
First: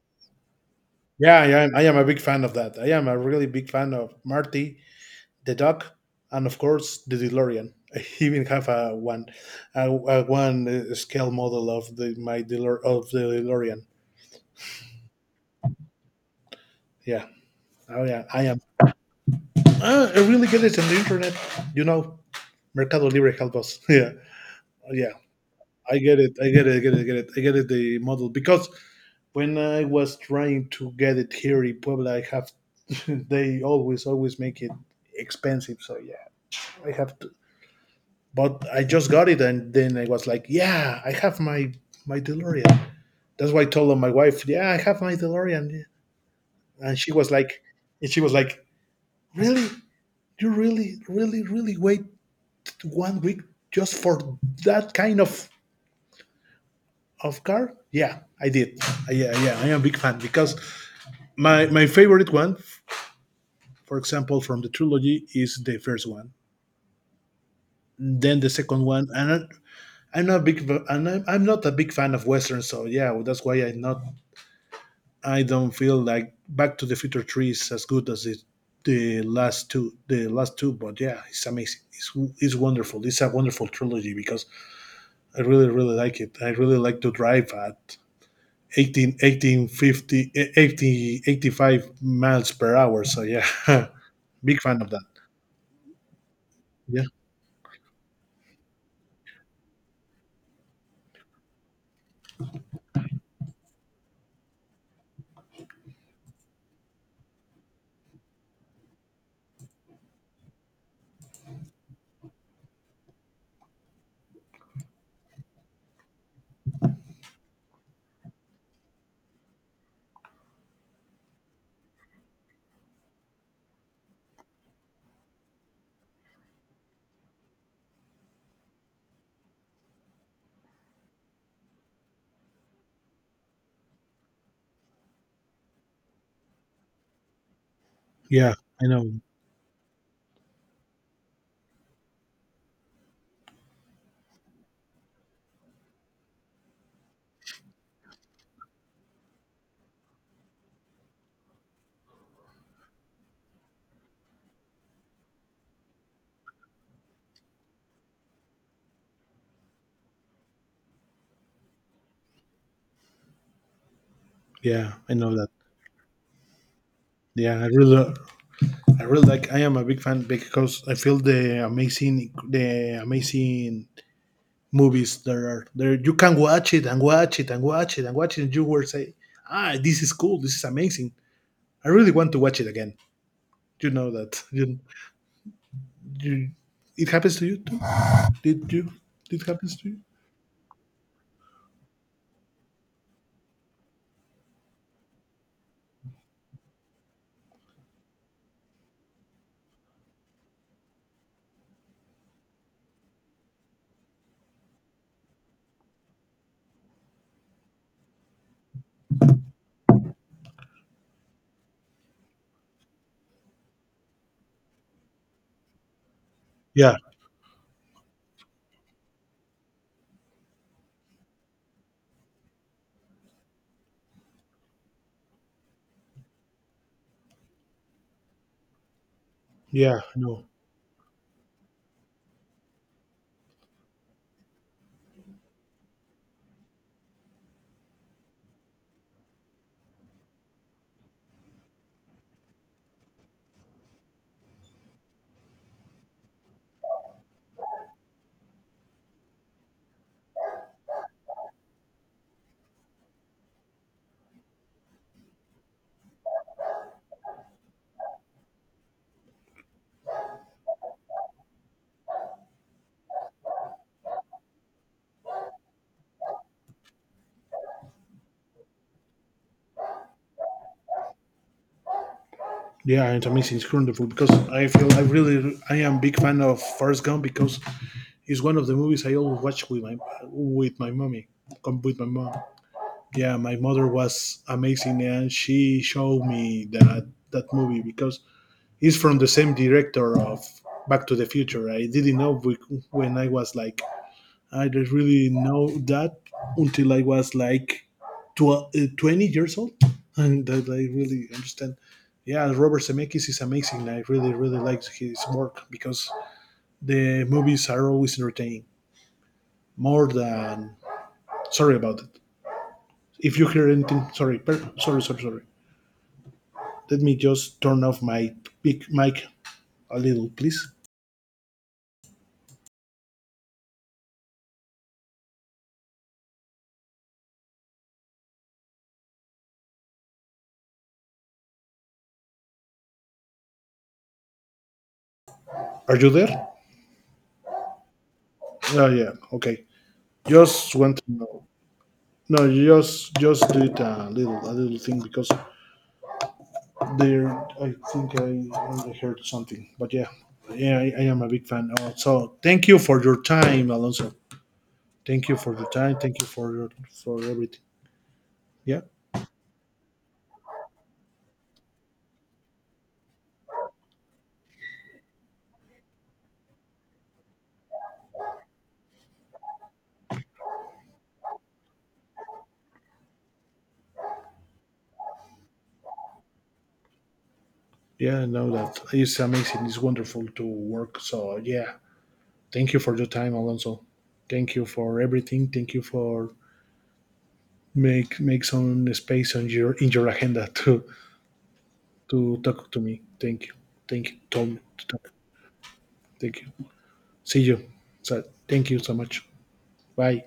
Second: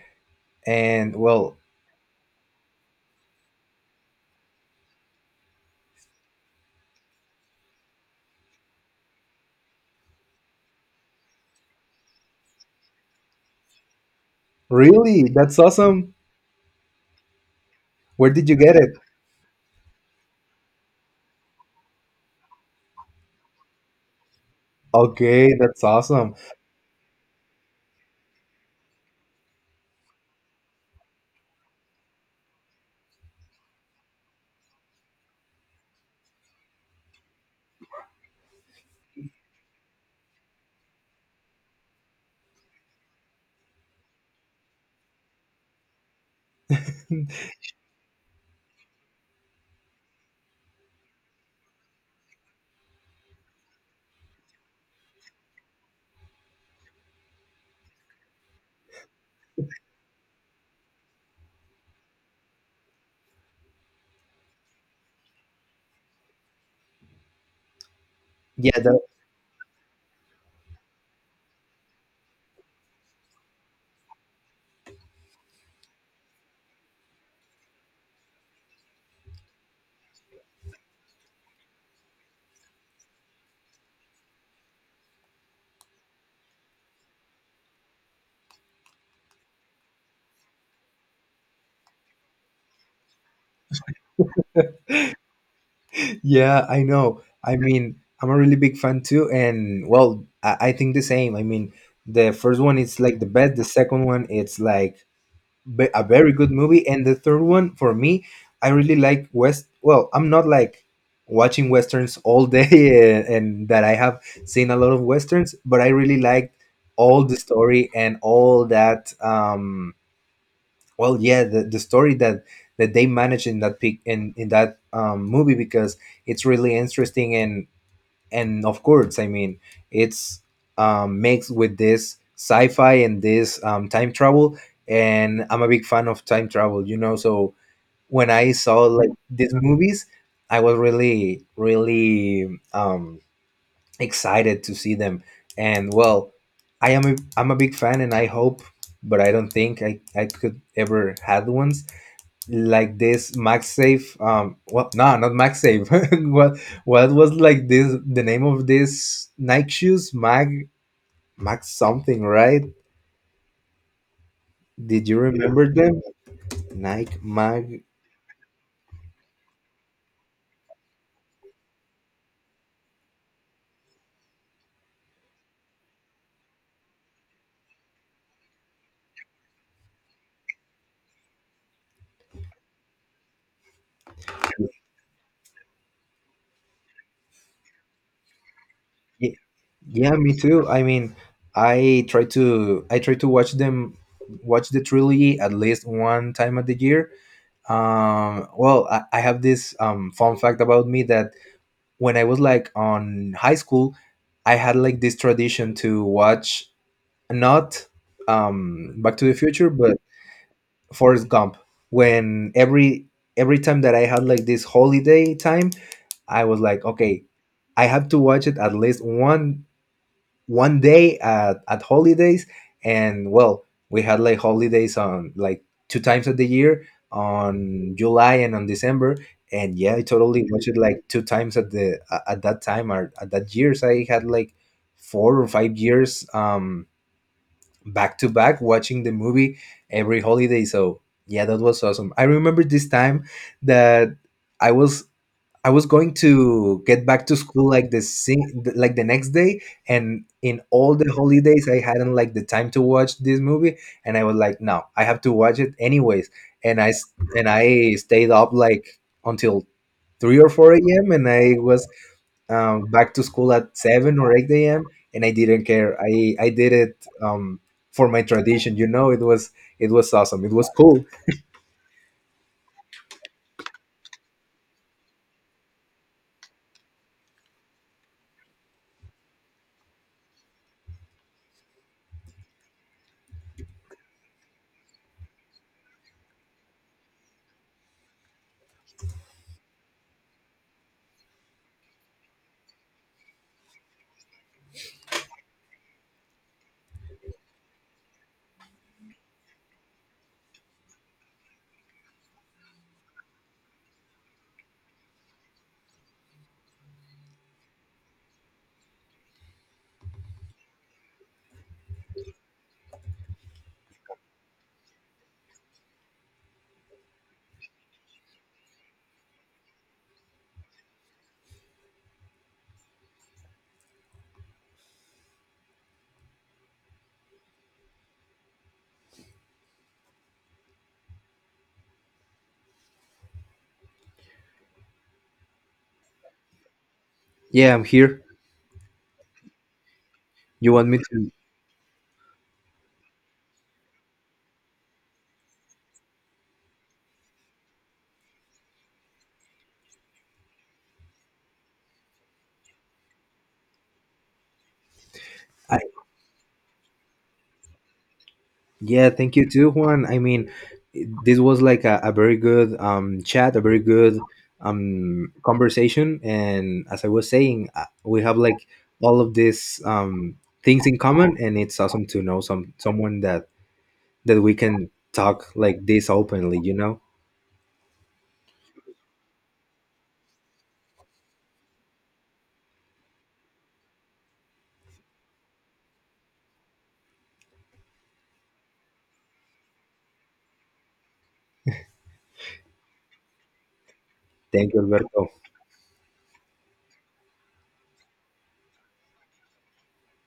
and Yeah, well, yeah. I am a big fan of that. I am a really big fan of Marty, the Duck, and of course the DeLorean. I even have a one scale model of the DeLorean. really? That's awesome. Yeah. Oh yeah, Where I did you am. get it? Ah, I really get it on the internet. You know. Mercado Libre help us. Yeah, yeah. Okay, that's I get awesome. it. I get it. I get it. I get it. I get it. The model because when I was trying to get it here in Puebla, I have they always make it expensive. So yeah, I have to. But I just got it, and then I was like, yeah, I have my DeLorean. That's why I told my wife, yeah, I have my DeLorean, and and she was like, really, you really, really, really wait one week just for that kind of car? Yeah, I did. Yeah, yeah, I am a big fan because my favorite one, for example, from the trilogy is the first one. Then the Yeah, second that, one, and I'm not a big fan of westerns. So yeah, well, that's why I don't feel like Back to the Future Three is as good as the last two. The last two, but yeah, it's amazing. It's wonderful. It's a wonderful trilogy because I really really like it. I really like to drive at 18, 1850, 80, 85 miles per hour. So yeah, big fan of that. yeah, I Yeah, know. I mean, I'm a really big fan too, and well, I think the same. I mean, the first one is like the best. The second one, it's like a very good movie. And the third one for me, I really like West. Well, I'm not like watching westerns all day, and that I have seen a lot of westerns, but I really liked all the story and all that. Well yeah the story that they managed in that pic in that movie, because it's really interesting. And of course, I mean, it's mixed with this sci-fi and this time travel. And I'm a big fan of time travel, you know. So when I yeah, saw I know. like these movies, I was really really excited to see them. And well, I am a, I'm a big fan. And I hope, but I don't think I could ever have one like this MagSafe. Well, no, not MagSafe. What was like this? The name of this Nike shoes, Mag something, right? Yeah, Did I you know that. remember them? Nike Yeah, I Mag. really, I really like. I am a big fan because I feel the amazing movies there are there. You can watch it and watch it and watch it and watch it, and you will say, "Ah, this is cool. This is amazing. I really want to watch it again." You know that. You, it happens to you too. Did you? Ye- It happens to you. Yeah, me too. I mean, I try to watch them, watch the trilogy at least one time of the year. Well, I have this fun fact about me that when I was like on high school, I had like this tradition to watch not Back to the Future, but Forrest Gump. When every time that I had like this holiday time, I was like, Yeah, okay, I have to watch it at least one day at holidays. And well, we had like holidays on like two times of the year, on July and on December. And yeah, yeah, I I know. totally watched it like two times at the at that time, or at that years. I had like 4 or 5 years back to back watching the movie every holiday. So yeah, that was awesome. I remember this time that I was I was going to get back to school like the sing, like the next day. And in all the holidays, I hadn't like the time to watch this movie, and I was like, no, I have to watch it anyways, and and I stayed up like until 3 or 4 a.m. And I was back to school at 7 or 8 a.m. And I didn't care. I did it, um, for my tradition, you know. It was awesome, it was cool. Yeah, it's amazing. It's wonderful because I feel I am big fan of First Gump because it's one of the movies I always watch with with my mommy, my mom. Yeah, my mother was amazing and she showed me that that movie because it's from the same director of Back to the Future. I didn't know when I was like I didn't really know that until I was like 20 years old and that I really understand. Yeah, Robert Zemeckis is amazing. I really, really like his work because the movies are always entertaining more than. Sorry about it. If you hear anything, sorry, sorry, sorry, sorry. Let me just turn off my big mic a little, please. Are you there? Yeah, I'm here. Oh yeah. Okay. You Just want me want to to... know. No, you just do it a little thing because there, I think I heard something, but yeah, yeah, I am a big fan. So thank you for your time, Alonso. Thank you for your I, time. Thank you for your, for everything. Yeah, yeah, thank you too, Juan. I mean, this was like a very good chat, a very good conversation. And as I was saying, we have like all of these things in common. And it's awesome to know someone that we can talk like this openly, you know. yeah, I know that it's amazing. It's wonderful to work. So yeah, thank you for your time, Alonso. Thank you for everything. Thank you for make some space on your in your agenda to talk to me. Thank you, Tom. Thank you, To talk. Alberto. Thank you. See you. So thank you so much. Bye.